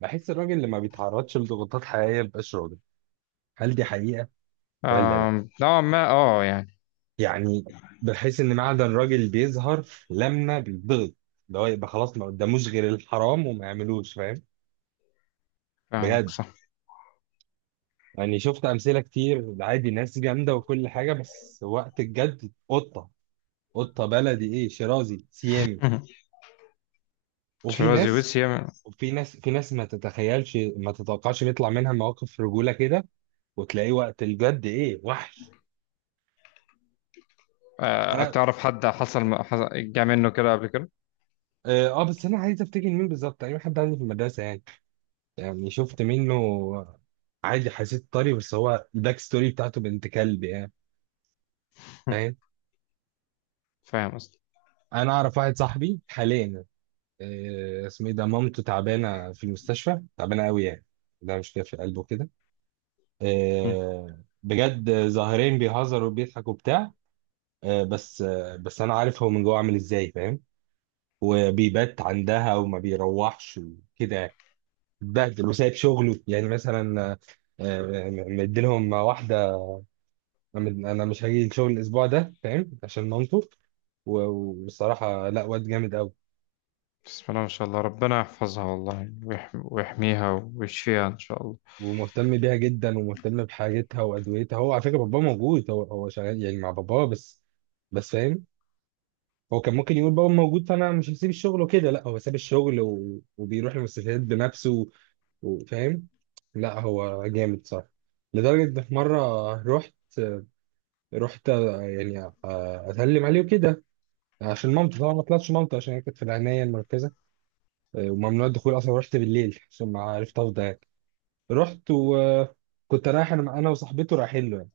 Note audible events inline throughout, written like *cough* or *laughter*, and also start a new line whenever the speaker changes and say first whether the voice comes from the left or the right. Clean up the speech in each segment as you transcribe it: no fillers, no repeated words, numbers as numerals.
right: بحس الراجل اللي ما بيتعرضش لضغوطات حقيقية مبقاش راجل. هل دي حقيقة ولا لا؟
left: نوعا ما يعني
right: يعني بحس ان معدن راجل بيظهر لما بيتضغط، اللي هو يبقى خلاص ما قداموش غير الحرام وما يعملوش، فاهم؟
left: فاهمك
right: بجد.
left: صح.
right: يعني شفت امثلة كتير، عادي، ناس جامدة وكل حاجة بس وقت الجد قطة. قطة بلدي، ايه، شيرازي سيامي.
left: *laughs*
right: وفي
left: تشيروزي
right: ناس
left: ويسيا.
right: وفي ناس في ناس ما تتخيلش ما تتوقعش بيطلع منها مواقف رجولة كده، وتلاقيه وقت الجد ايه، وحش. انا
left: تعرف حد جه منه كده قبل كده؟
right: اه بس انا عايز افتكر مين بالظبط، اي حد عندي في المدرسه يعني. يعني شفت منه عادي، حسيت طري، بس هو الباك ستوري بتاعته بنت كلب يعني، فاهم.
left: فاهم قصدي.
right: انا اعرف واحد صاحبي حاليا، اسمه ايه ده، مامته تعبانه في المستشفى، تعبانه قوي يعني، ده مش في قلبه كده.
left: مم.
right: بجد ظاهرين بيهزروا وبيضحكوا وبتاع، بس انا عارف هو من جوه عامل ازاي، فاهم. وبيبات عندها وما بيروحش وكده يعني. اتبهدل وسايب شغله يعني مثلا، مديلهم واحده. انا مش هاجي الشغل الاسبوع ده فاهم عشان مامته، والصراحه لا، واد جامد قوي،
left: بسم الله ما شاء الله، ربنا يحفظها والله ويحميها ويشفيها ان شاء الله.
right: ومهتم بيها جدا ومهتم بحاجتها وادويتها. هو على فكره باباه موجود، هو شغال يعني مع باباه بس، بس فاهم، هو كان ممكن يقول بابا موجود فانا مش هسيب الشغل وكده، لا هو ساب الشغل وبيروح المستشفيات بنفسه وفاهم. لا هو جامد صح. لدرجه إن في مره رحت يعني اسلم عليه وكده، عشان مامته طبعا. ما طلعتش مامته عشان هي كانت في العنايه المركزه وممنوع الدخول اصلا. رحت بالليل عشان ما عرفت افضى يعني. رحت وكنت رايح، انا وصاحبته رايحين له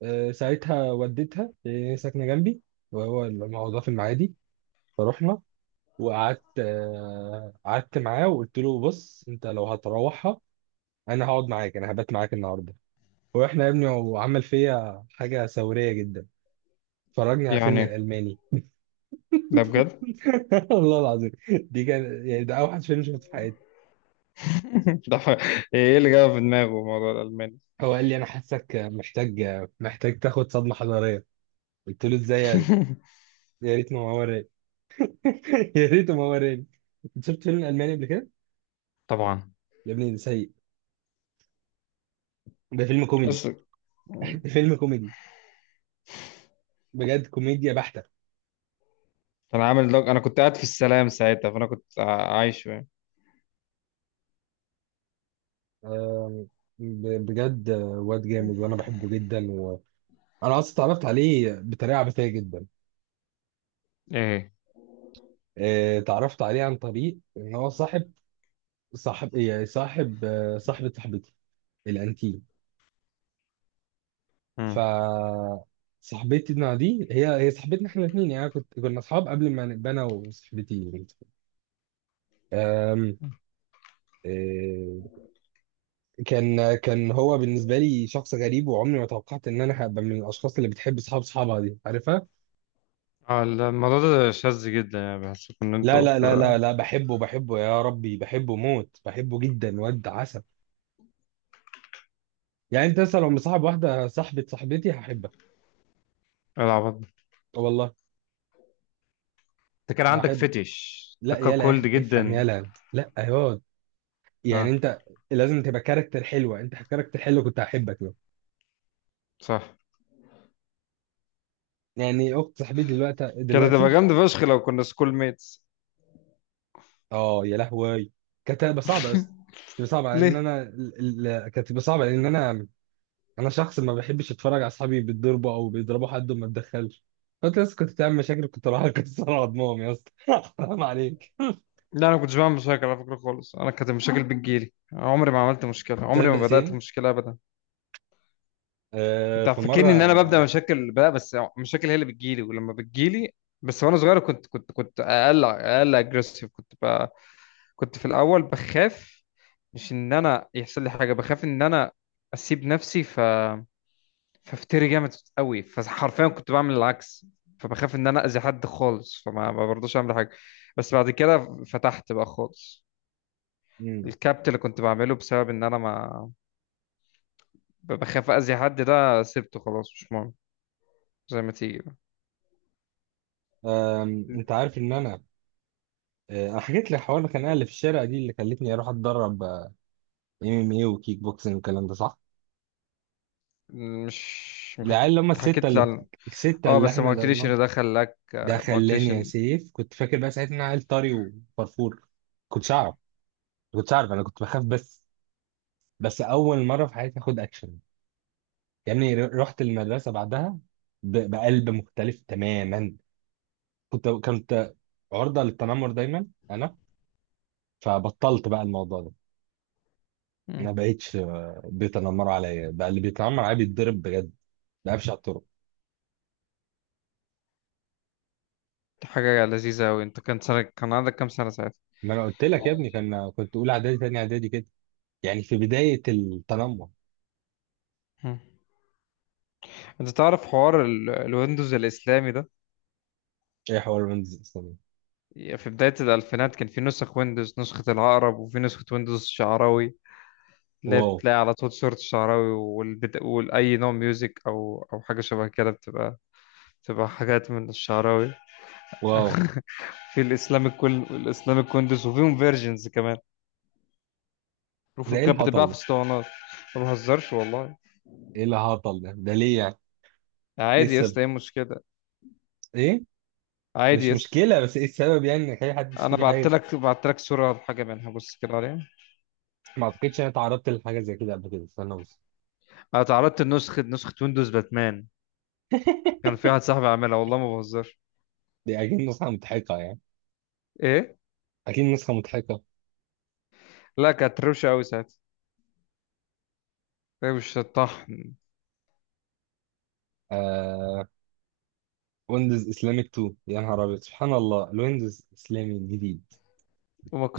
right: يعني ساعتها، وديتها، هي ساكنه جنبي وهو الموضوع في المعادي. فروحنا وقعدت، قعدت معاه وقلت له بص، انت لو هتروحها انا هقعد معاك، انا هبات معاك النهارده. ورحنا يا ابني وعمل فيا حاجه ثوريه جدا، فرجني على فيلم
left: يعني
right: الالماني.
left: ده بجد؟
right: *laughs* والله العظيم دي كان يعني ده اوحش فيلم شفته في حياتي.
left: *laughs* ده ح- ايه اللي جاب في دماغه موضوع الالماني؟
right: هو قال لي انا حاسك محتاج، محتاج تاخد صدمه حضاريه. قلت له ازاي يعني؟
left: *laughs*
right: يا ريت ما هو وراني. *laughs* يا ريت ما هو وراني. أنت شفت فيلم الماني قبل كده؟
left: طبعا.
right: يا ابني ده سيء، ده فيلم كوميدي.
left: بس
right: *laughs* ده فيلم كوميدي، بجد كوميديا بحته.
left: كان عامل دوج، انا كنت قاعد في السلام ساعتها، فانا كنت عايش يعني.
right: آم، بجد واد جامد وانا بحبه جدا، وانا اصلا اتعرفت عليه بطريقه عبثيه جدا.
left: ايه؟
right: اتعرفت عليه عن طريق ان هو صاحب، صاحب إيه، صاحب آه، صاحبه صاحبتي الانتي. ف
left: مم.
right: صاحبتنا دي هي صاحبتنا احنا الاثنين يعني، كنا اصحاب قبل ما نبقى انا وصاحبتي يعني. أم... إيه، كان هو بالنسبه لي شخص غريب، وعمري ما توقعت ان انا هبقى من الاشخاص اللي بتحب اصحاب اصحابها، دي عارفها.
left: اه، الموضوع ده شاذ جدا، يعني بحس ان
right: لا
left: انتوا
right: لا لا لا
left: كده.
right: لا بحبه، بحبه يا ربي، بحبه موت، بحبه جدا، واد عسل. يعني انت مثلا لو مصاحب واحده صاحبه صاحبتي هحبها.
left: العب.
right: والله
left: انت كان عندك
right: هحب.
left: فتش.
right: لا
left: انت كان
right: يلا
left: كولد
right: افهم
left: جدا.
right: يلا لا يا، يعني
left: اه،
right: انت لازم تبقى كاركتر حلوه، انت كاركتر حلو كنت هحبك له.
left: صح.
right: يعني اخت صاحبتي دلوقتي
left: كانت هتبقى
right: دلوقتي،
left: جامدة فشخ لو كنا سكول ميتس.
right: اه يا لهوي، كانت هتبقى صعبه، بس تبقى صعبه
left: *laughs*
right: لان
left: ليه؟
right: انا كانت تبقى صعبه لان انا، انا شخص ما بحبش اتفرج على اصحابي بيتضربوا او بيضربوا حد وما اتدخلش. فانت لسه كنت بتعمل مشاكل، كنت رايح *laughs* اكسر عضمهم يا اسطى *laughs* حرام عليك.
left: لا، انا ما كنتش بعمل مشاكل على فكره خالص، انا كانت المشاكل بتجيلي، عمري ما عملت مشكله، عمري
right: تصدق
left: ما بدات
right: سيم،
left: مشكله ابدا.
right: آه
left: انت
right: في مره.
left: فاكرني ان انا ببدا مشاكل بقى، بس مشاكل هي اللي بتجيلي ولما بتجيلي. بس وانا صغير كنت اقل اجريسيف كنت بقى. كنت في الاول بخاف، مش ان انا يحصل لي حاجه، بخاف ان انا اسيب نفسي ف ففتري جامد قوي، فحرفيا كنت بعمل العكس. فبخاف ان انا اذي حد خالص، فما ما برضوش اعمل حاجه. بس بعد كده فتحت بقى خالص،
right: مم.
left: الكابت اللي كنت بعمله بسبب ان انا ما بخاف اذي حد، ده سبته خلاص مش مهم، زي ما تيجي بقى.
right: آم، انت عارف ان انا، أنا حكيت لك حوار الخناقه اللي في الشارع دي اللي خلتني اروح اتدرب ام ام ايه وكيك بوكسنج والكلام ده صح؟
left: مش ما
right: العيال
left: حكيت؟
right: اللي هم الستة
left: حكيت لي
right: اللي،
left: عن.
right: الستة
left: اه،
right: اللي
left: بس ما
right: احنا
left: قلتليش
right: ضربناهم،
left: ان ده خلاك.
right: ده
left: ما
right: خلاني
left: قلتليش
right: يا
left: ان.
right: سيف. كنت فاكر بقى ساعتها ان أنا عيل طري وفرفور، كنتش اعرف، كنتش اعرف، انا كنت بخاف بس، بس اول مرة في حياتي اخد اكشن. يعني رحت المدرسة بعدها بقلب مختلف تماما. كنت عرضة للتنمر دايما انا، فبطلت بقى الموضوع ده.
left: مم.
right: ما بقتش بيتنمروا عليا، بقى اللي بيتنمر عليا بيتضرب بجد، بقفش على الطرق.
left: دي حاجه لذيذه قوي، انت كان سنه، كان عندك كام سنه ساعتها؟
right: ما انا قلت لك يا ابني، كان كنت اولى اعدادي تاني اعدادي كده، يعني في بداية التنمر.
left: مم. انت تعرف حوار الويندوز الاسلامي ده؟
right: ايه حوار بنز اصلا؟
left: في بداية الألفينات كان في نسخ ويندوز، نسخة العقرب وفي نسخة ويندوز الشعراوي، اللي هي
right: واو.
left: بتلاقي على طول صورة الشعراوي والأي نوع ميوزك أو حاجة شبه كده بتبقى بتبقى حاجات من الشعراوي.
right: واو.
left: في الإسلامك، كل الإسلامك ويندوز، وفيهم فيرجنز كمان،
right: ده
left: وفيهم
right: ايه
left: كانت بتتباع
right: الهطل
left: في
right: ده؟
left: اسطوانات. ما بهزرش والله.
right: ايه الهطل ده؟ ده ليه يعني؟ ايه
left: عادي يا
right: السبب؟
left: اسطى، ايه المشكلة؟
right: ايه؟
left: عادي
right: مش
left: يا اسطى.
right: مشكلة بس ايه السبب يعني، انك اي حد
left: أنا
right: يشتري حاجة
left: بعت
right: زي-.
left: لك، صورة لحاجة منها، بص كده عليها.
right: ما اعتقدش انا اتعرضت لحاجة زي كده قبل كده، استنى بص.
left: أنا تعرضت لنسخة، نسخة ويندوز باتمان، كان في
right: *laughs*
left: واحد صاحبي عاملها، والله ما بهزرش.
right: دي اكيد نسخة مضحكة يعني.
left: إيه؟
right: اكيد نسخة مضحكة.
left: لا، كانت روشة أوي ساعتها، هي مش الطحن.
right: آه ويندوز اسلامك 2، يا نهار ابيض سبحان الله، الويندوز اسلامي الجديد.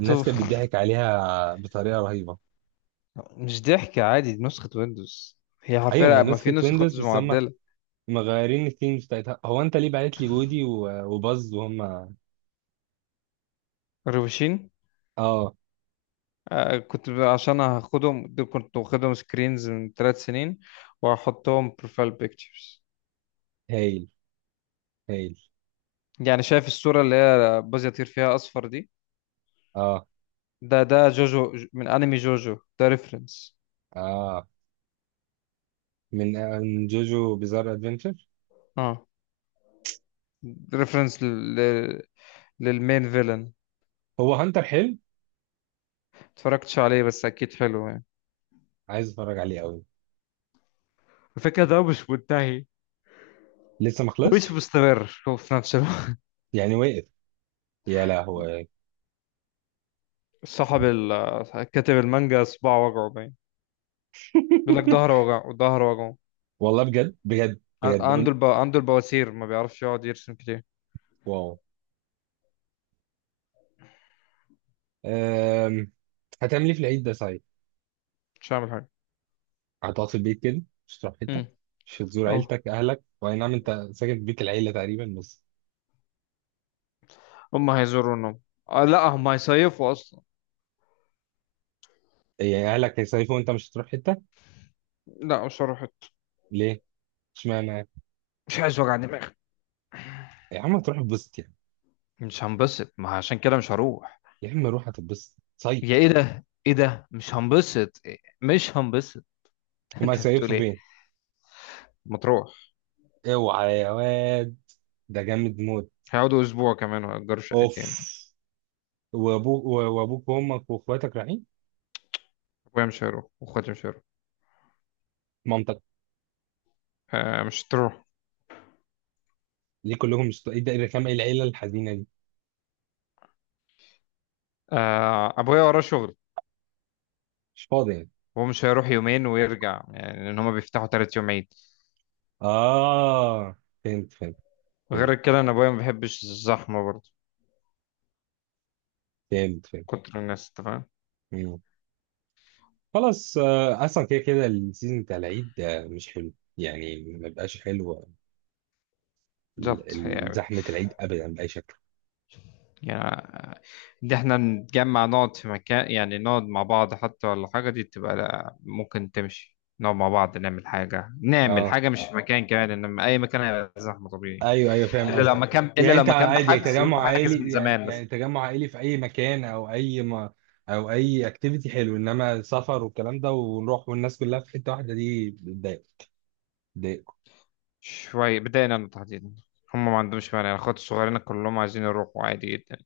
right: الناس كانت بتضحك عليها بطريقة رهيبة.
left: مش ضحك عادي، دي نسخة ويندوز، هي
right: ايوه ما هي
left: حرفيا، ما في
right: نسخة
left: نسخ
right: ويندوز
left: ويندوز
right: بس هم
left: معدلة.
right: مغيرين الثيمز بتاعتها. هو انت ليه بعت لي وودي وباز وهم؟
left: الروشين.
right: اه.
left: كنت عشان هاخدهم دول، كنت واخدهم سكرينز من 3 سنين، وهحطهم بروفايل بيكتشرز.
right: هايل. هايل.
left: يعني شايف الصورة اللي هي باز يطير فيها أصفر دي؟
right: اه.
left: ده جوجو، من أنمي جوجو، ده ريفرنس.
right: اه من من جوجو بيزار ادفنتشر.
left: اه. ريفرنس للمين فيلن.
right: هو هانتر حلو؟
left: اتفرجتش عليه بس أكيد حلو يعني.
right: عايز اتفرج عليه قوي.
left: الفكرة ده مش منتهي،
right: لسه ما
left: مش
right: خلصش؟
left: مستمر هو في نفس الوقت.
right: يعني واقف، يا لهوي.
left: كاتب المانجا صباعه وجعه باين، بيقول لك
right: *laughs*
left: ظهره وجعه، ظهره وجعه.
right: والله بجد بجد بجد قول.
left: عنده البواسير، ما بيعرفش يقعد يرسم كتير.
right: واو. أم... هتعمل ايه في العيد ده صحيح؟
left: مش هعمل حاجة.
right: هتقعد في البيت كده، مش هتروح حته؟
left: امم.
right: مش هتزور
left: اه،
right: عيلتك اهلك، واي نعم انت ساكن في بيت العيله تقريبا بس.
left: هم هيزورونهم. آه، لا هم هيصيفوا اصلا.
right: يعني اهلك هيصيفوا وانت مش هتروح حته؟
left: لا، مش هروح.
right: ليه؟ اشمعنى؟
left: مش عايز وجع دماغ.
right: يا عم تروح اتبسط يعني.
left: مش هنبسط، ما عشان كده مش هروح.
right: يا عم روح هتتبسط،
left: يا،
right: صيف.
left: ايه ده؟ ايه ده؟ مش هنبسط إيه؟ مش هنبسط. *laughs*
right: هما
left: انت بتقول
right: هيصيفوا
left: ايه؟
right: فين؟
left: ما تروح.
right: اوعى يا واد، ده جامد موت.
left: هيقعدوا اسبوع كمان وهيأجروا
right: اوف.
left: شقتين.
right: وابوك، وابوك وامك واخواتك رايحين؟
left: ابويا مش هيروح واخواتي مش هيروح.
right: مامتك؟
left: آه، مش تروح.
right: ليه كلهم مش، ايه ده، ايه الرخامه، ايه العيله الحزينه دي؟
left: ابويا وراه شغل،
right: مش فاضي يعني؟
left: هو مش هيروح يومين ويرجع يعني، لان هما بيفتحوا 3 يوم عيد.
right: اه، فهمت فهمت، فهمت.
left: غير كده انا ابويا ما بيحبش الزحمه برضه،
right: فهمت فهمت.
left: كتر الناس، انت فاهم.
right: مم. خلاص اصلا كده كده السيزون بتاع العيد ده مش حلو يعني، ما بقاش حلو.
left: بالظبط، هي أوي.
right: زحمه العيد ابدا باي شكل.
left: يعني ان احنا نتجمع، نقعد في مكان، يعني نقعد مع بعض حتى ولا حاجه، دي تبقى لا، ممكن تمشي، نقعد مع بعض نعمل حاجه، نعمل
right: اه
left: حاجه مش في مكان كمان، انما اي مكان هيبقى زحمه طبيعي.
right: ايوه ايوه
left: الا
right: فاهم
left: لو، ايوه ايوه،
right: قصدك.
left: مكان، الا
right: يعني
left: لو
right: انت
left: مكان
right: عادي يعني
left: بحجز وانت
right: تجمع
left: حاجز من
right: عائلي، يعني
left: زمان
right: يعني
left: بس.
right: تجمع عائلي في اي مكان او اي ما، او اي اكتيفيتي حلو، انما سفر والكلام ده ونروح والناس كلها في حته واحده دي بتضايق، بتضايق.
left: شويه بدأنا تحديدا. هم ما عندهمش مانع، الاخوات الصغيرين كلهم عايزين يروحوا عادي جدا.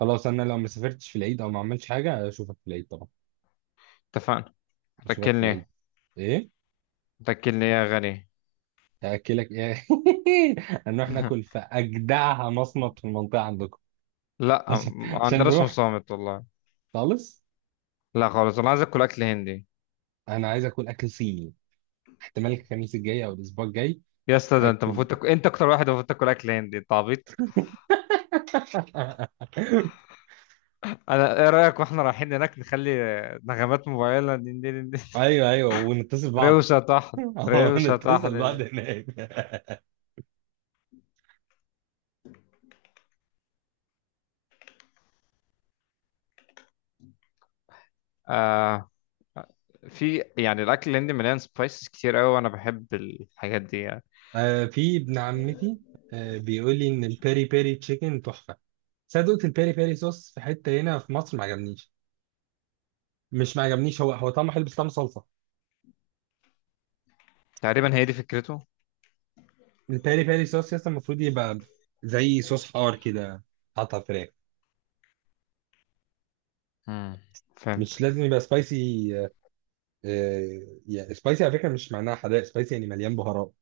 right: خلاص انا لو ما سافرتش في العيد او ما عملتش حاجه اشوفك في العيد طبعا.
left: اتفقنا.
right: اشوفك في
left: هتاكلني
right: العيد.
left: ايه؟
right: ايه،
left: هتاكلني إيه يا غني؟
right: هاكلك ايه؟ *laughs* هنروح ناكل
left: *laughs*
right: في اجدعها مصمت في المنطقه عندكم.
left: لا،
right: عشان
left: ما
right: عشان
left: عندناش
right: نروح.
left: مصامت والله.
right: خالص،
left: لا خالص، انا عايز اكل هندي.
right: انا عايز اكل اكل صيني. احتمال الخميس الجاي او الاسبوع الجاي.
left: يا اسطى، ده انت
right: اكل.
left: المفروض تاكل، انت اكتر واحد المفروض تاكل اكل هندي، انت عبيط.
right: *laughs*
left: انا، ايه رايك واحنا رايحين هناك نخلي نغمات موبايلنا دين دين دين؟
right: ايوه ايوه ونتصل
left: *laughs*
right: بعض.
left: روشه طحن.
right: *laughs*
left: روشه
right: نتصل
left: طحن.
right: بعض هناك. *laughs*
left: آه. في يعني الاكل الهندي مليان سبايسز كتير قوي وانا بحب الحاجات دي يعني.
right: آه في ابن عمتي، آه بيقول لي ان البيري بيري تشيكن تحفه. بس انا دقت البيري بيري صوص في حته هنا في مصر ما عجبنيش، مش ما عجبنيش، هو طعمه حلو بس طعمه صلصه.
left: تقريبا هي دي فكرته.
right: البيري بيري صوص يس المفروض يبقى زي صوص حار كده، حاطط على الفراخ.
left: امم.
right: مش
left: فهمتك.
right: لازم يبقى سبايسي. آه، يعني سبايسي على فكره مش معناها حراق. سبايسي يعني مليان بهارات،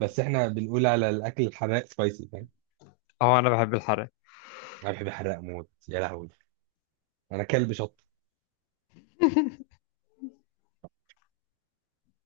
right: بس احنا بنقول على الاكل الحراق سبايسي، فاهم.
left: اه، انا بحب الحرق.
right: انا بحب الحراق موت، يا لهوي، انا كلب شط.